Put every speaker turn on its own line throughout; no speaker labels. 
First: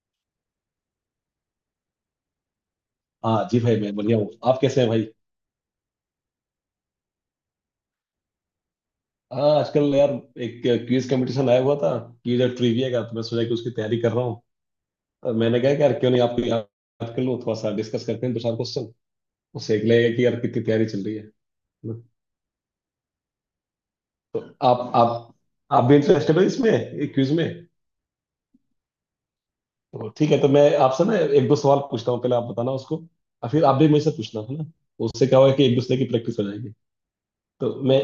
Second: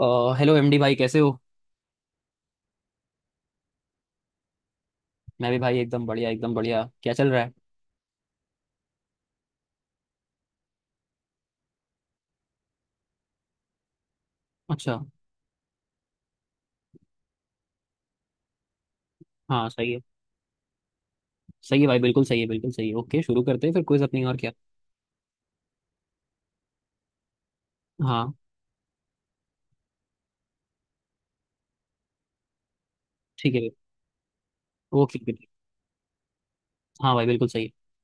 अ, hello MD भाई, कैसे हो?
हाँ जी भाई, मैं बढ़िया हूँ। आप कैसे हैं भाई?
मैं भी भाई, एकदम बढ़िया एकदम बढ़िया। क्या चल रहा है?
हाँ, आजकल यार एक क्विज कंपटीशन आया हुआ था। क्विज और ट्रिविया का, तो मैं सोचा कि उसकी तैयारी कर रहा हूँ।
अच्छा।
और मैंने कहा कि यार क्यों नहीं आपको याद कर लूँ, थोड़ा सा डिस्कस करते हैं दो चार क्वेश्चन।
हाँ,
उससे एक
सही है।
लगेगा कि यार कितनी तैयारी चल रही है।
सही है भाई, बिल्कुल सही है, बिल्कुल सही है। ओके, शुरू करते हैं फिर क्विज अपनी। और
तो
क्या?
आप आप आप भी इंटरेस्टेड हो इसमें, क्विज में?
हाँ।
तो ठीक है, तो मैं आपसे ना एक दो सवाल पूछता हूँ, पहले आप बताना उसको। और
ठीक है
फिर
भाई।
आप भी मुझसे पूछना, है ना? तो
ओके ओके,
उससे क्या
ठीक।
होगा कि एक दूसरे की प्रैक्टिस हो जाएगी।
हाँ भाई, बिल्कुल सही है।
तो मैं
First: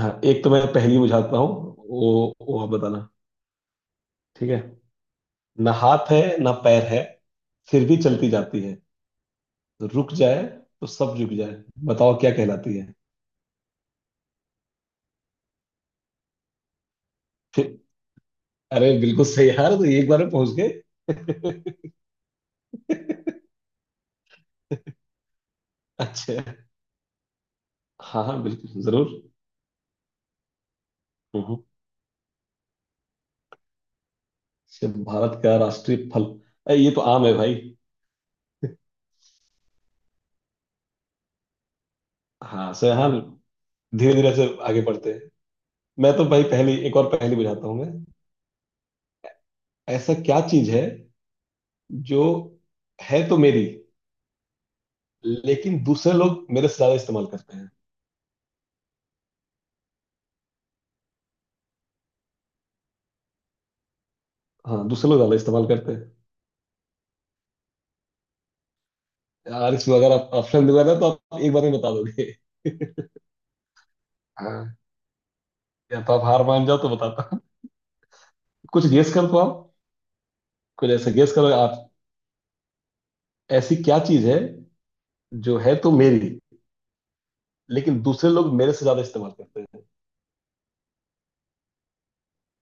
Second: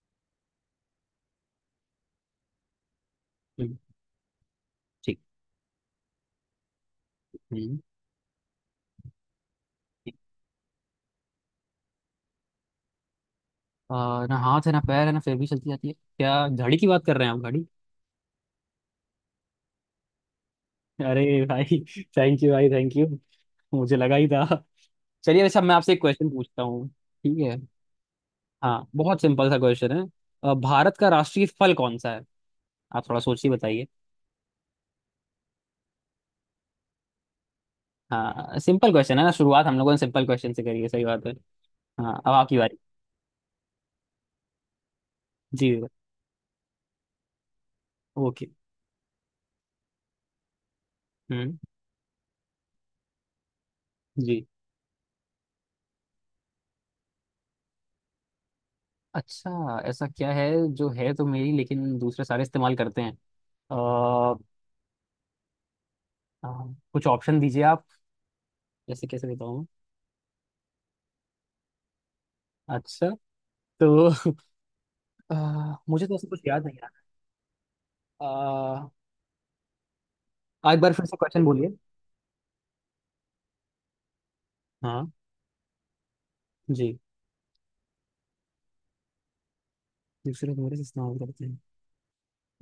हाँ एक तो मैं पहली बुझाता हूँ, वो आप बताना।
हम्म,
ठीक है?
ठीक।
ना हाथ है ना पैर है,
हम्म,
फिर भी चलती जाती है। रुक
ठीक।
जाए तो सब रुक जाए। बताओ क्या कहलाती है?
अ, ना हाथ है, ना पैर है, ना फिर भी चलती जाती है। क्या घड़ी की बात कर रहे हैं आप? घड़ी।
फिर, अरे बिल्कुल सही यार, तो एक बार में पहुंच गए।
अरे भाई! थैंक यू भाई, थैंक यू। मुझे लगा ही था। चलिए, वैसे अब मैं आपसे एक क्वेश्चन
अच्छा।
पूछता हूँ, ठीक है?
हाँ हाँ, बिल्कुल
हाँ,
जरूर।
बहुत सिंपल सा क्वेश्चन है। भारत का राष्ट्रीय
हम्म।
फल कौन सा है? आप थोड़ा सोचिए, बताइए।
से भारत का राष्ट्रीय फल? अरे, ये तो आम है भाई।
हाँ, सिंपल क्वेश्चन है ना। शुरुआत हम लोगों ने सिंपल क्वेश्चन से करी है, सही बात है। हाँ, अब आपकी
हाँ
बारी।
सर, हाँ। धीरे धीरे से आगे बढ़ते हैं।
जी।
मैं तो भाई पहली एक और पहेली बुझाता हूँ मैं।
ओके।
ऐसा क्या चीज है
हम्म।
जो है तो मेरी,
जी।
लेकिन दूसरे लोग मेरे से ज्यादा इस्तेमाल करते हैं?
अच्छा, ऐसा क्या है? जो है तो मेरी, लेकिन दूसरे सारे इस्तेमाल करते हैं। अ,
हाँ, दूसरे लोग ज्यादा इस्तेमाल करते हैं।
कुछ ऑप्शन दीजिए आप। जैसे कैसे बताऊँ?
यार, इसमें अगर आप ऑप्शन दूंगा ना, तो आप एक बार में बता दोगे।
अच्छा। तो
हाँ।
अ,
या
मुझे
तो
तो
आप
ऐसा कुछ
हार
याद
मान जाओ
नहीं
तो
आ
बताता हूँ, कुछ
रहा।
गेस कर पाओ।
एक
कुछ
बार फिर
ऐसा
से
गेस
क्वेश्चन
करो
बोलिए।
आप। ऐसी क्या चीज है
हाँ।
जो है तो मेरी,
जी।
लेकिन दूसरे लोग मेरे से ज्यादा इस्तेमाल करते हैं?
दूसरे तुम्हारे से इस्तेमाल करते हैं।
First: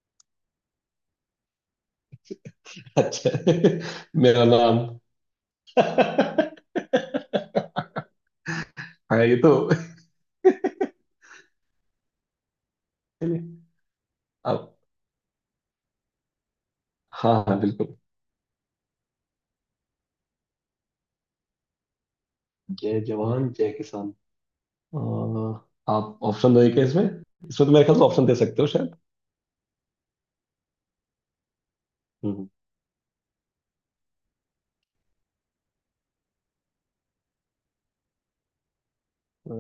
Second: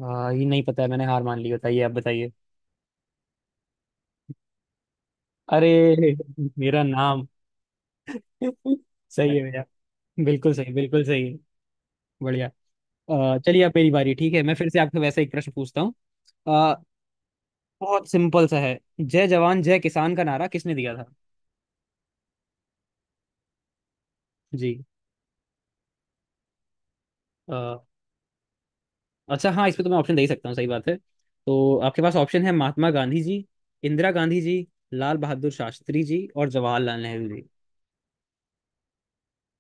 ये नहीं पता है, मैंने हार मान ली। बताइए, आप बताइए।
अच्छा। मेरा नाम।
अरे! मेरा नाम।
हाँ,
सही
ये
है,
तो
मेरा। बिल्कुल सही, बिल्कुल सही। बढ़िया। चलिए, अब मेरी बारी। ठीक है, मैं फिर
आप।
से आपसे वैसा एक प्रश्न पूछता हूँ। अ,
हाँ हाँ, बिल्कुल।
बहुत सिंपल सा है। जय जवान जय किसान का नारा किसने दिया था?
जय जवान जय किसान।
जी।
अ, आप ऑप्शन दोगे क्या इसमें इसमें तो
अ,
मेरे ख्याल से ऑप्शन दे सकते हो शायद।
अच्छा, हाँ, इस पे तो मैं ऑप्शन दे ही सकता हूँ, सही बात है। तो आपके पास ऑप्शन
हम्म।
है: महात्मा गांधी जी, इंदिरा गांधी जी, लाल बहादुर शास्त्री जी और जवाहरलाल नेहरू जी।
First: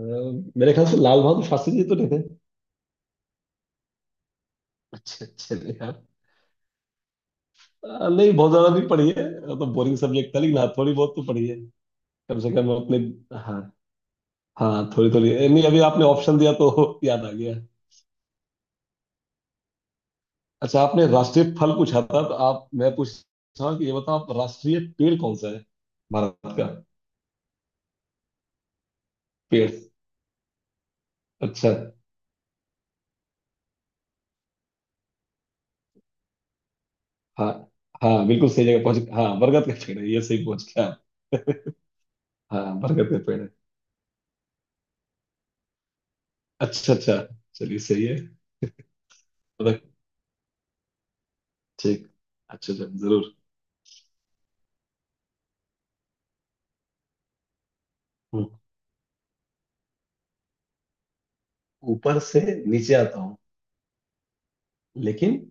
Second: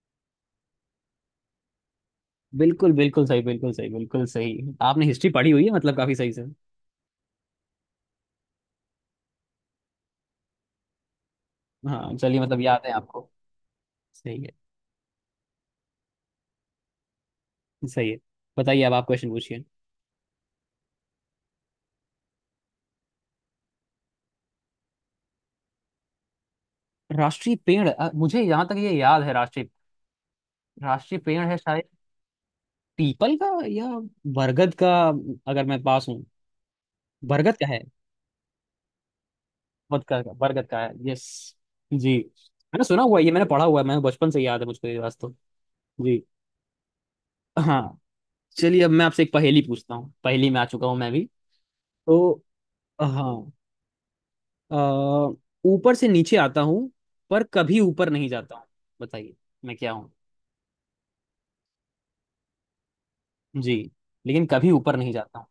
मेरे ख्याल से लाल बहादुर शास्त्री जी, तो नहीं थे?
बिल्कुल, बिल्कुल सही, बिल्कुल सही, बिल्कुल सही। आपने
अच्छा
हिस्ट्री पढ़ी
अच्छा।
हुई है मतलब, काफी सही से।
नहीं, बहुत ज्यादा नहीं पढ़ी है, वो तो बोरिंग सब्जेक्ट था। लेकिन हाँ, थोड़ी बहुत तो पढ़ी है,
हाँ,
कम
चलिए
से
मतलब
कम
याद है
अपने।
आपको।
हाँ।
सही है।
हाँ, थोड़ी थोड़ी। नहीं, अभी आपने ऑप्शन दिया तो याद आ गया।
सही है। बताइए, अब आप क्वेश्चन पूछिए।
अच्छा, आपने राष्ट्रीय फल पूछा था, तो आप मैं पूछ रहा हूँ कि ये बताओ आप, राष्ट्रीय पेड़ कौन सा है भारत का?
राष्ट्रीय पेड़। मुझे यहाँ तक ये याद है। राष्ट्रीय
पेड़।
राष्ट्रीय पेड़ है
अच्छा।
शायद, पीपल का या बरगद का। अगर मैं पास हूँ।
हाँ
बरगद का है।
हाँ, बिल्कुल सही जगह पहुंच। हाँ, बरगद का पेड़
बरगद
है ये,
का,
सही पहुंच
बरगद का
गया
है।
आप।
यस। जी,
हाँ,
मैंने सुना
बरगद
हुआ
का
है ये,
पेड़
मैंने
है।
पढ़ा हुआ है, मैंने बचपन से याद है मुझको ये वास्तव। जी।
अच्छा अच्छा। चलिए,
हाँ,
सही है।
चलिए अब मैं आपसे एक पहेली
मतलब,
पूछता हूँ। पहेली में आ चुका हूँ मैं भी
ठीक।
तो।
अच्छा अच्छा, जरूर।
हाँ। अ, ऊपर से नीचे आता हूँ, पर कभी ऊपर नहीं
हम्म।
जाता हूँ। बताइए, मैं क्या हूँ?
ऊपर से नीचे आता हूँ,
जी। लेकिन कभी ऊपर नहीं जाता
लेकिन
हूँ।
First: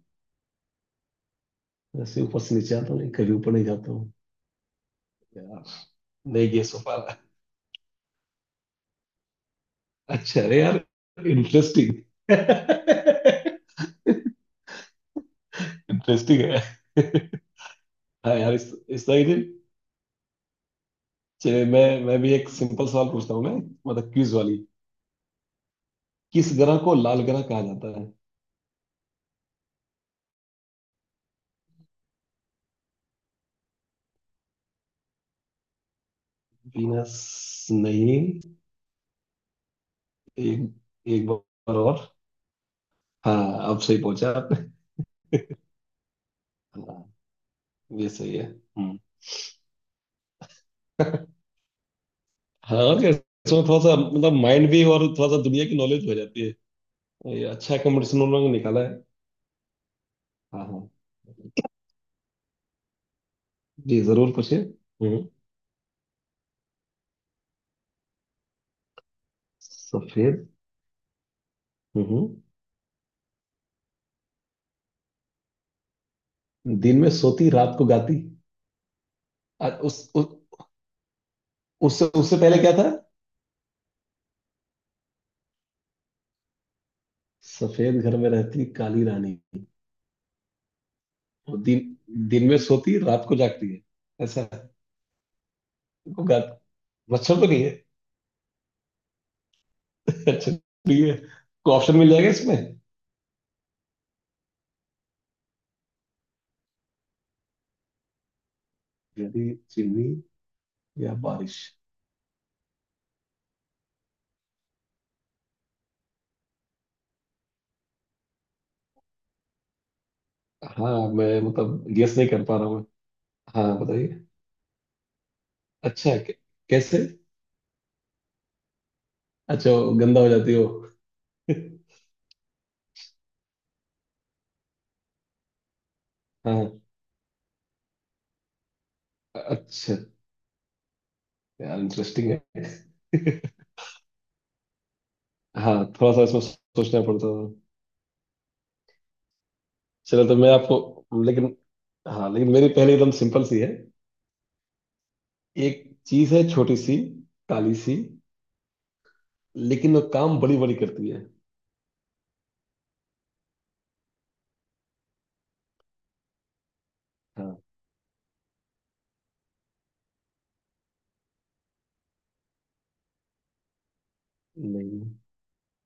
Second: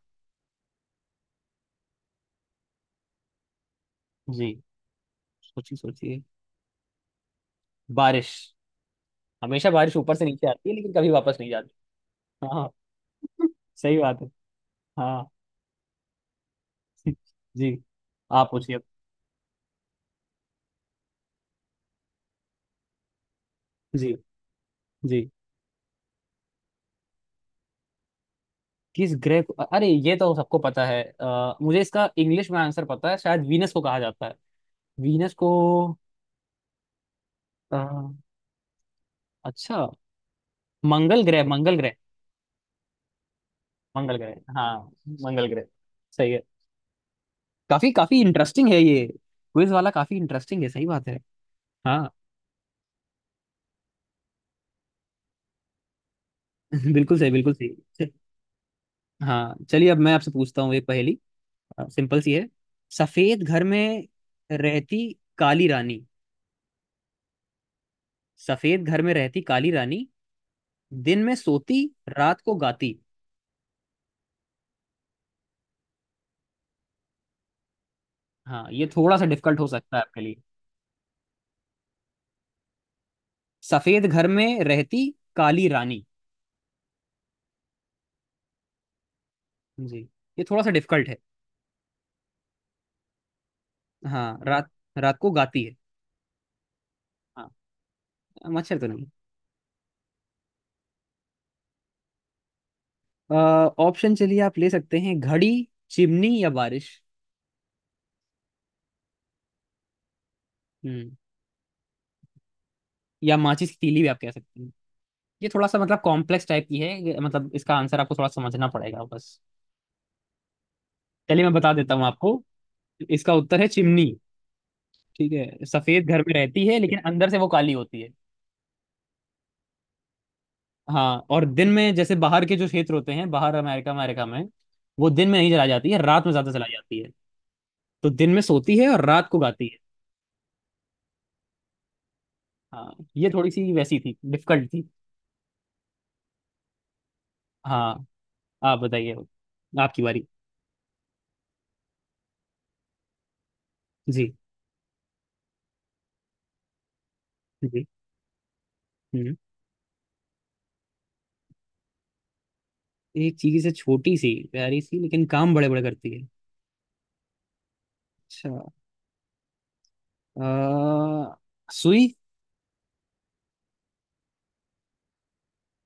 ऐसे ऊपर से नीचे आता हूँ, कभी ऊपर नहीं जाता हूँ।
जी। सोचिए, सोचिए।
नहीं, ये सोफा।
बारिश। हमेशा बारिश ऊपर से
अच्छा,
नीचे
अरे
आती है,
यार,
लेकिन कभी वापस नहीं जाती।
इंटरेस्टिंग।
हाँ। सही बात है। हाँ।
इंटरेस्टिंग है।
जी।
हाँ
आप
यार,
पूछिए अब।
इस तरह की। चलिए, मैं भी एक सिंपल सवाल पूछता हूँ मैं, मतलब
जी,
क्विज वाली।
जी।
किस ग्रह को लाल ग्रह कहा जाता है?
किस ग्रह को? अरे, ये तो सबको पता है। मुझे इसका इंग्लिश में आंसर पता है शायद। वीनस को कहा जाता है। वीनस को।
वीनस?
अ,
नहीं।
अच्छा।
एक,
मंगल
एक
ग्रह, मंगल
बार,
ग्रह।
और हाँ अब सही
मंगल
पहुंचा
ग्रह।
आपने।
हाँ, मंगल ग्रह। सही है।
हाँ,
काफी
ये
काफी
सही है।
इंटरेस्टिंग है
हम्म।
ये। क्विज वाला काफी इंटरेस्टिंग है, सही बात है। हाँ।
हाँ, और क्या, इसमें थोड़ा सा मतलब माइंड भी, और थोड़ा सा दुनिया की नॉलेज हो जाती
बिल्कुल सही,
है। ये
बिल्कुल
अच्छा
सही।
कंपटीशन उन लोगों ने निकाला है।
हाँ, चलिए अब मैं आपसे पूछता
हाँ
हूँ एक
हाँ।
पहेली। सिंपल सी है। सफेद घर
जी,
में
जरूर पूछिए।
रहती
हम्म।
काली रानी। सफेद घर में रहती काली रानी।
सफेद।
दिन में सोती, रात
हम्म।
को गाती।
दिन में सोती रात को गाती।
हाँ, ये थोड़ा सा डिफिकल्ट हो सकता है आपके
उस
लिए।
उससे उससे पहले क्या था?
सफेद घर में रहती काली रानी।
सफेद घर में रहती काली रानी।
जी। ये थोड़ा सा डिफिकल्ट है।
वो दिन, दिन में सोती रात को जागती है,
हाँ,
ऐसा
रात।
है।
रात को गाती है।
को गाती, मच्छर तो
हाँ,
नहीं है?
मच्छर तो नहीं।
अच्छा। ठीक है, कोई ऑप्शन मिल जाएगा इसमें?
ऑप्शन चलिए आप ले सकते हैं: घड़ी, चिमनी या बारिश।
यदि, चिमनी
हम्म।
या बारिश?
या माचिस की तीली भी आप कह सकते हैं। ये थोड़ा सा मतलब कॉम्प्लेक्स टाइप की है ये, मतलब इसका आंसर आपको थोड़ा समझना पड़ेगा बस।
हाँ, मैं
चलिए, मैं बता
मतलब
देता हूँ
गेस नहीं
आपको।
कर पा रहा हूँ।
इसका उत्तर है
हाँ,
चिमनी।
बताइए।
ठीक है, सफेद
अच्छा।
घर में रहती है लेकिन
कैसे?
अंदर से वो काली होती है।
अच्छा, वो गंदा हो जाती हो।
हाँ, और दिन में जैसे बाहर के जो क्षेत्र होते हैं, बाहर अमेरिका अमेरिका में वो दिन में नहीं जलाई जाती है, रात में ज्यादा
हाँ।
जलाई जाती है। तो दिन में सोती है और रात को गाती है।
अच्छा यार, इंटरेस्टिंग
हाँ,
है।
ये थोड़ी सी वैसी थी, डिफिकल्ट थी।
हाँ, थोड़ा सा इसमें सोचना पड़ता था।
हाँ, आप बताइए। आपकी
चलो,
बारी।
तो मैं आपको, लेकिन हाँ, लेकिन मेरी पहले एकदम सिंपल सी है।
जी,
एक चीज है छोटी सी, काली
जी।
सी,
हम्म।
लेकिन वो काम बड़ी बड़ी करती है।
एक चीज से, छोटी सी, प्यारी सी, लेकिन काम बड़े बड़े करती है।
हाँ।
अच्छा। अ, सुई।
नहीं,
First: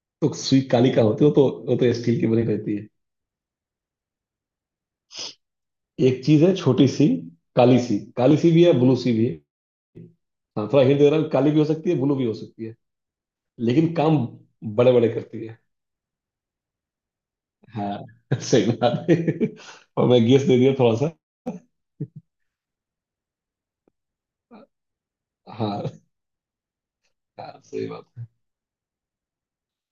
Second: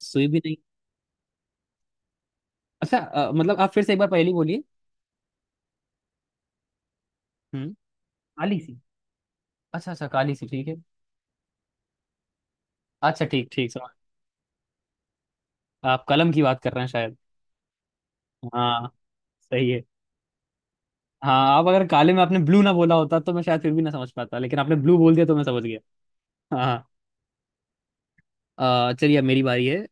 सुई
तो
भी नहीं।
सुई काली का होती है वो तो स्टील की बनी रहती है।
अच्छा, मतलब आप फिर से एक बार पहेली बोलिए।
एक चीज है छोटी सी,
हम्म।
काली सी, काली सी
काली
भी है,
सी।
ब्लू सी भी है।
अच्छा अच्छा, काली सी,
हाँ,
ठीक है।
थोड़ा हिंट दे रहा हूँ, काली भी हो सकती है, ब्लू भी हो सकती है,
अच्छा, ठीक ठीक समझ।
लेकिन काम बड़े बड़े करती है।
आप कलम की बात कर रहे हैं शायद?
हाँ। सही
हाँ।
बात है,
सही है।
और मैं गेस दे दिया थोड़ा सा।
हाँ। आप अगर काले में आपने ब्लू ना बोला होता तो मैं शायद फिर भी ना समझ पाता, लेकिन आपने ब्लू बोल दिया तो मैं समझ गया।
हाँ।
हाँ।
हाँ, सही बात है।
हाँ। चलिए अब मेरी बारी है।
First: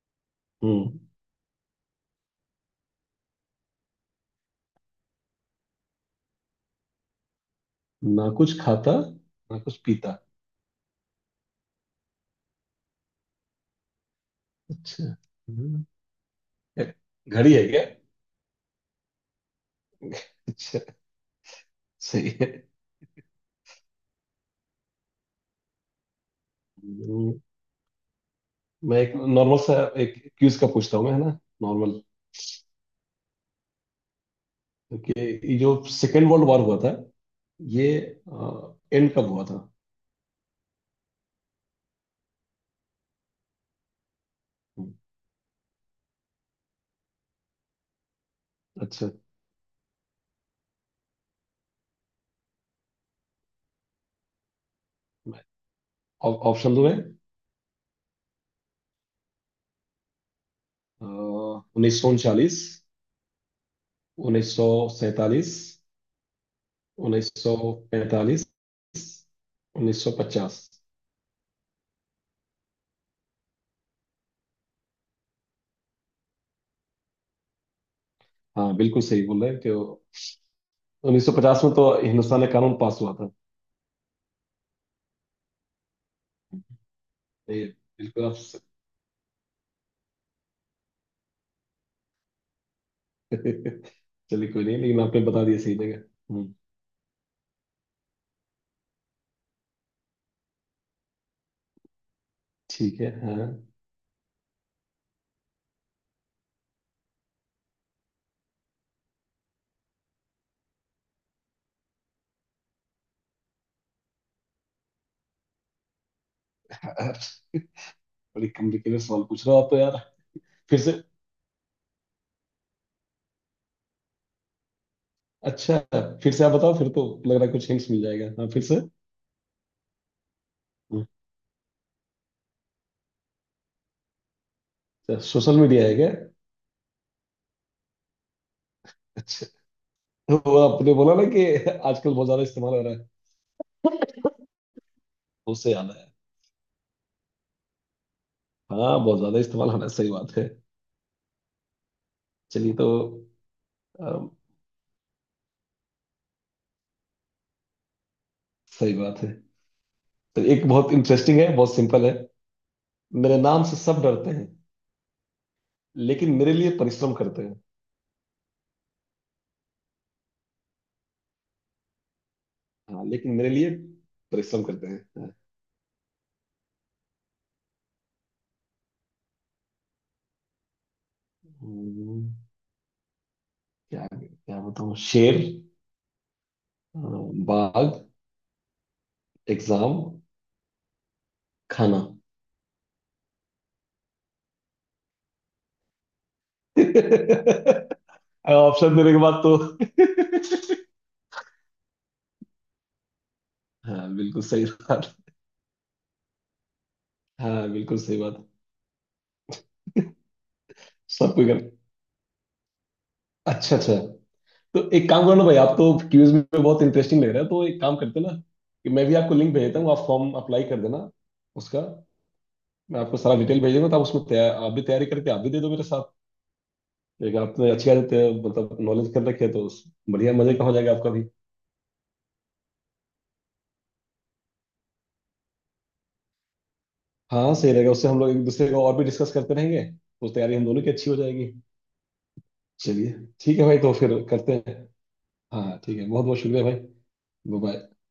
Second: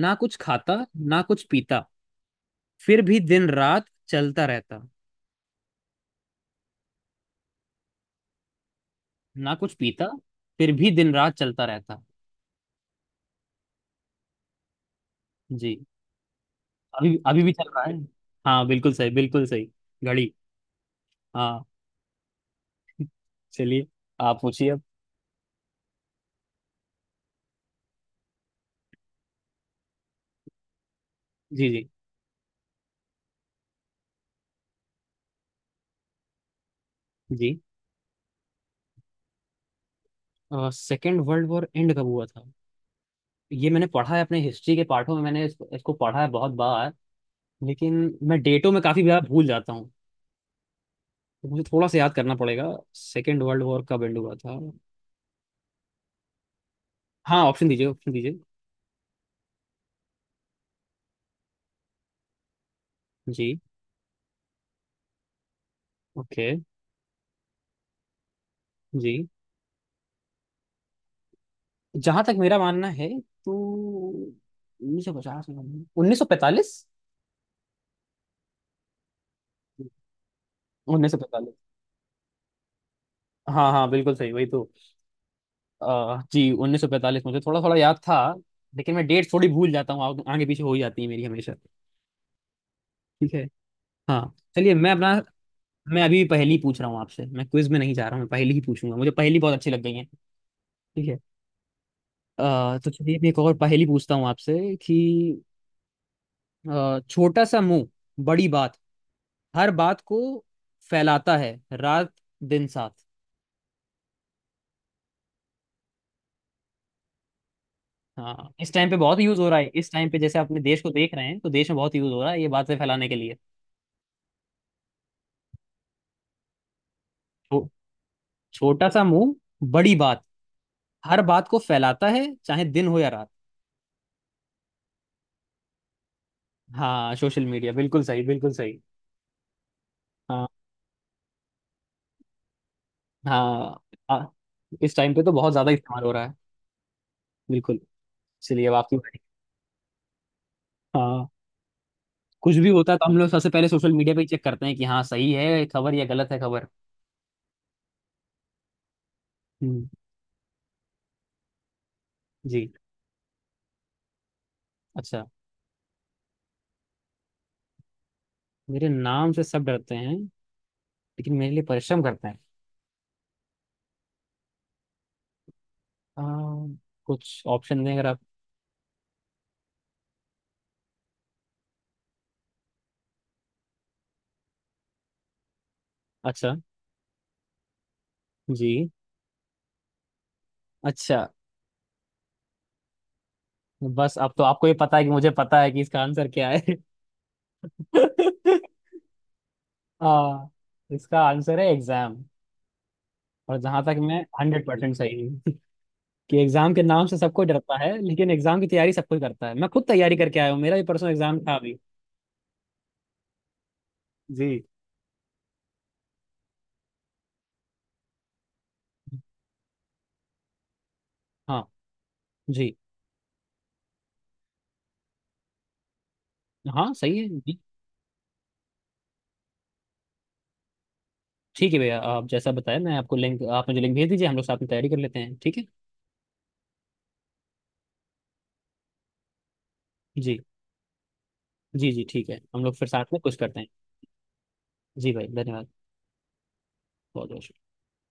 ना कुछ खाता,
हम्म।
ना कुछ पीता, फिर भी दिन रात चलता रहता।
ना कुछ खाता,
ना
ना
कुछ
कुछ
पीता,
पीता।
फिर भी दिन रात चलता रहता।
अच्छा।
जी।
हम्म,
अभी अभी भी
घड़ी है
चल रहा
क्या?
है। हाँ, बिल्कुल सही, बिल्कुल सही। घड़ी।
अच्छा,
हाँ।
सही है।
चलिए। आप पूछिए अब।
हम्म, मैं एक नॉर्मल सा, एक क्यूज का पूछता हूँ मैं, है ना?
जी, जी।
नॉर्मल, क्योंकि ये जो सेकेंड वर्ल्ड वॉर हुआ था,
जी।
ये एंड कब हुआ था?
सेकेंड वर्ल्ड वॉर एंड कब हुआ था? ये मैंने पढ़ा है अपने हिस्ट्री के
हम्म।
पाठों में, मैंने इसको पढ़ा है बहुत बार। लेकिन मैं डेटों में काफी
अच्छा।
बार भूल जाता हूँ। तो मुझे थोड़ा सा याद करना पड़ेगा। सेकेंड वर्ल्ड वॉर कब एंड हुआ था?
मैं- ऑप्शन दो है।
हाँ, ऑप्शन दीजिए, ऑप्शन दीजिए।
1939,
जी।
1947,
ओके।
1945,
जी।
1950।
जहां तक मेरा मानना है, तो 1950 में, 1945।
हाँ बिल्कुल सही बोल रहे हैं कि
उन्नीस सौ
उन्नीस सौ
पैंतालीस
पचास में तो हिंदुस्तान में कानून पास हुआ था।
हाँ हाँ, बिल्कुल सही, वही तो। जी, 1945 मुझे थोड़ा
ये
थोड़ा याद था।
बिल्कुल आप
लेकिन मैं डेट थोड़ी भूल जाता हूँ, आगे पीछे हो ही जाती है मेरी हमेशा। ठीक है। हाँ,
चलिए, कोई
चलिए
नहीं,
मैं
लेकिन
अपना।
आपने बता दिया सही
मैं
जगह।
अभी
हम्म,
पहेली पूछ रहा हूँ आपसे। मैं क्विज में नहीं जा रहा हूँ, मैं पहेली ही पूछूंगा। मुझे पहेली बहुत अच्छी लग गई है। ठीक है। तो
ठीक है,
चलिए, मैं एक
हाँ।
और पहेली पूछता हूँ आपसे कि छोटा सा मुंह, बड़ी बात। हर बात को फैलाता है रात दिन साथ।
बड़ी
हाँ, इस टाइम पे
कॉम्प्लिकेटेड
बहुत
सवाल
यूज
पूछ
हो
रहे
रहा
हो
है।
आप तो
इस
यार।
टाइम पे जैसे अपने
फिर
देश को
से,
देख रहे हैं, तो देश में बहुत यूज हो रहा है ये बातें फैलाने के लिए।
अच्छा, फिर से आप बताओ, फिर तो लग रहा है
तो
कुछ हिंट्स मिल जाएगा, हाँ फिर से।
छोटा सा मुंह, बड़ी बात।
हम्म।
हर बात को फैलाता है चाहे दिन हो या रात।
अच्छा, सोशल मीडिया है क्या?
हाँ, सोशल मीडिया। बिल्कुल सही, बिल्कुल सही।
अच्छा,
हाँ।
वो आपने बोला ना, कि आजकल बहुत ज्यादा इस्तेमाल हो रहा है,
हाँ। आ, इस टाइम पे तो बहुत ज्यादा
उससे याद
इस्तेमाल
आया।
हो रहा है। बिल्कुल। चलिए, अब आपकी
हाँ, बहुत
बारी।
ज्यादा इस्तेमाल हो रहा है, सही बात है।
हाँ, कुछ भी
चलिए तो,
होता है तो हम लोग सबसे पहले सोशल मीडिया पे ही
अम,
चेक करते हैं कि हाँ सही है खबर या गलत है खबर।
सही बात है।
हम्म।
तो एक बहुत इंटरेस्टिंग है, बहुत सिंपल है।
जी।
मेरे नाम से सब डरते हैं,
अच्छा।
लेकिन मेरे लिए परिश्रम करते हैं।
मेरे नाम से सब डरते हैं, लेकिन मेरे लिए परिश्रम करते हैं।
हाँ, लेकिन मेरे लिए परिश्रम करते हैं, हाँ।
आ, कुछ ऑप्शन दें अगर आप।
हम्म, क्या क्या बताऊँ, शेर,
अच्छा।
अ, बाघ,
जी।
एग्जाम,
अच्छा।
खाना।
बस अब तो आपको ये पता है कि मुझे पता है कि इसका आंसर क्या है।
ऑप्शन देने के बाद तो।
हाँ, इसका आंसर है एग्जाम। और जहां तक
हाँ,
मैं
बिल्कुल सही
100%
बात।
सही हूँ कि एग्जाम के नाम से सबको
हाँ,
डरता है,
बिल्कुल सही
लेकिन
बात,
एग्जाम की तैयारी सब कोई करता है। मैं खुद तैयारी करके आया हूँ, मेरा भी परसों
सब
एग्जाम
कोई
था
कर।
अभी।
अच्छा अच्छा।
जी।
तो एक काम करो ना भाई, आप तो क्यूज में बहुत इंटरेस्टिंग लग रहा है, तो एक काम करते हैं ना, कि मैं भी आपको लिंक भेज देता हूँ, आप फॉर्म अप्लाई कर देना
हाँ।
उसका।
जी।
मैं आपको सारा डिटेल भेज दूंगा, तो आप उसमें तैयार, आप भी तैयारी करके आप भी दे दो मेरे साथ।
हाँ सही है
एक
जी।
आपने अच्छी आदत है, मतलब नॉलेज कर रखी है, तो बढ़िया मजे का हो जाएगा आपका भी।
ठीक है भैया, आप जैसा बताया। मैं आपको लिंक, आप मुझे लिंक भेज दीजिए, हम लोग साथ में तैयारी कर लेते हैं, ठीक है?
हाँ, सही रहेगा, उससे हम लोग एक दूसरे को और भी डिस्कस करते रहेंगे, तो
जी।
तैयारी हम दोनों की अच्छी हो जाएगी।
जी, जी, ठीक है, हम लोग फिर साथ
चलिए,
में कुछ
ठीक
करते
है
हैं।
भाई, तो फिर करते हैं।
जी भाई, धन्यवाद।
हाँ, ठीक है, बहुत बहुत शुक्रिया भाई।
बहुत बहुत।
बाय।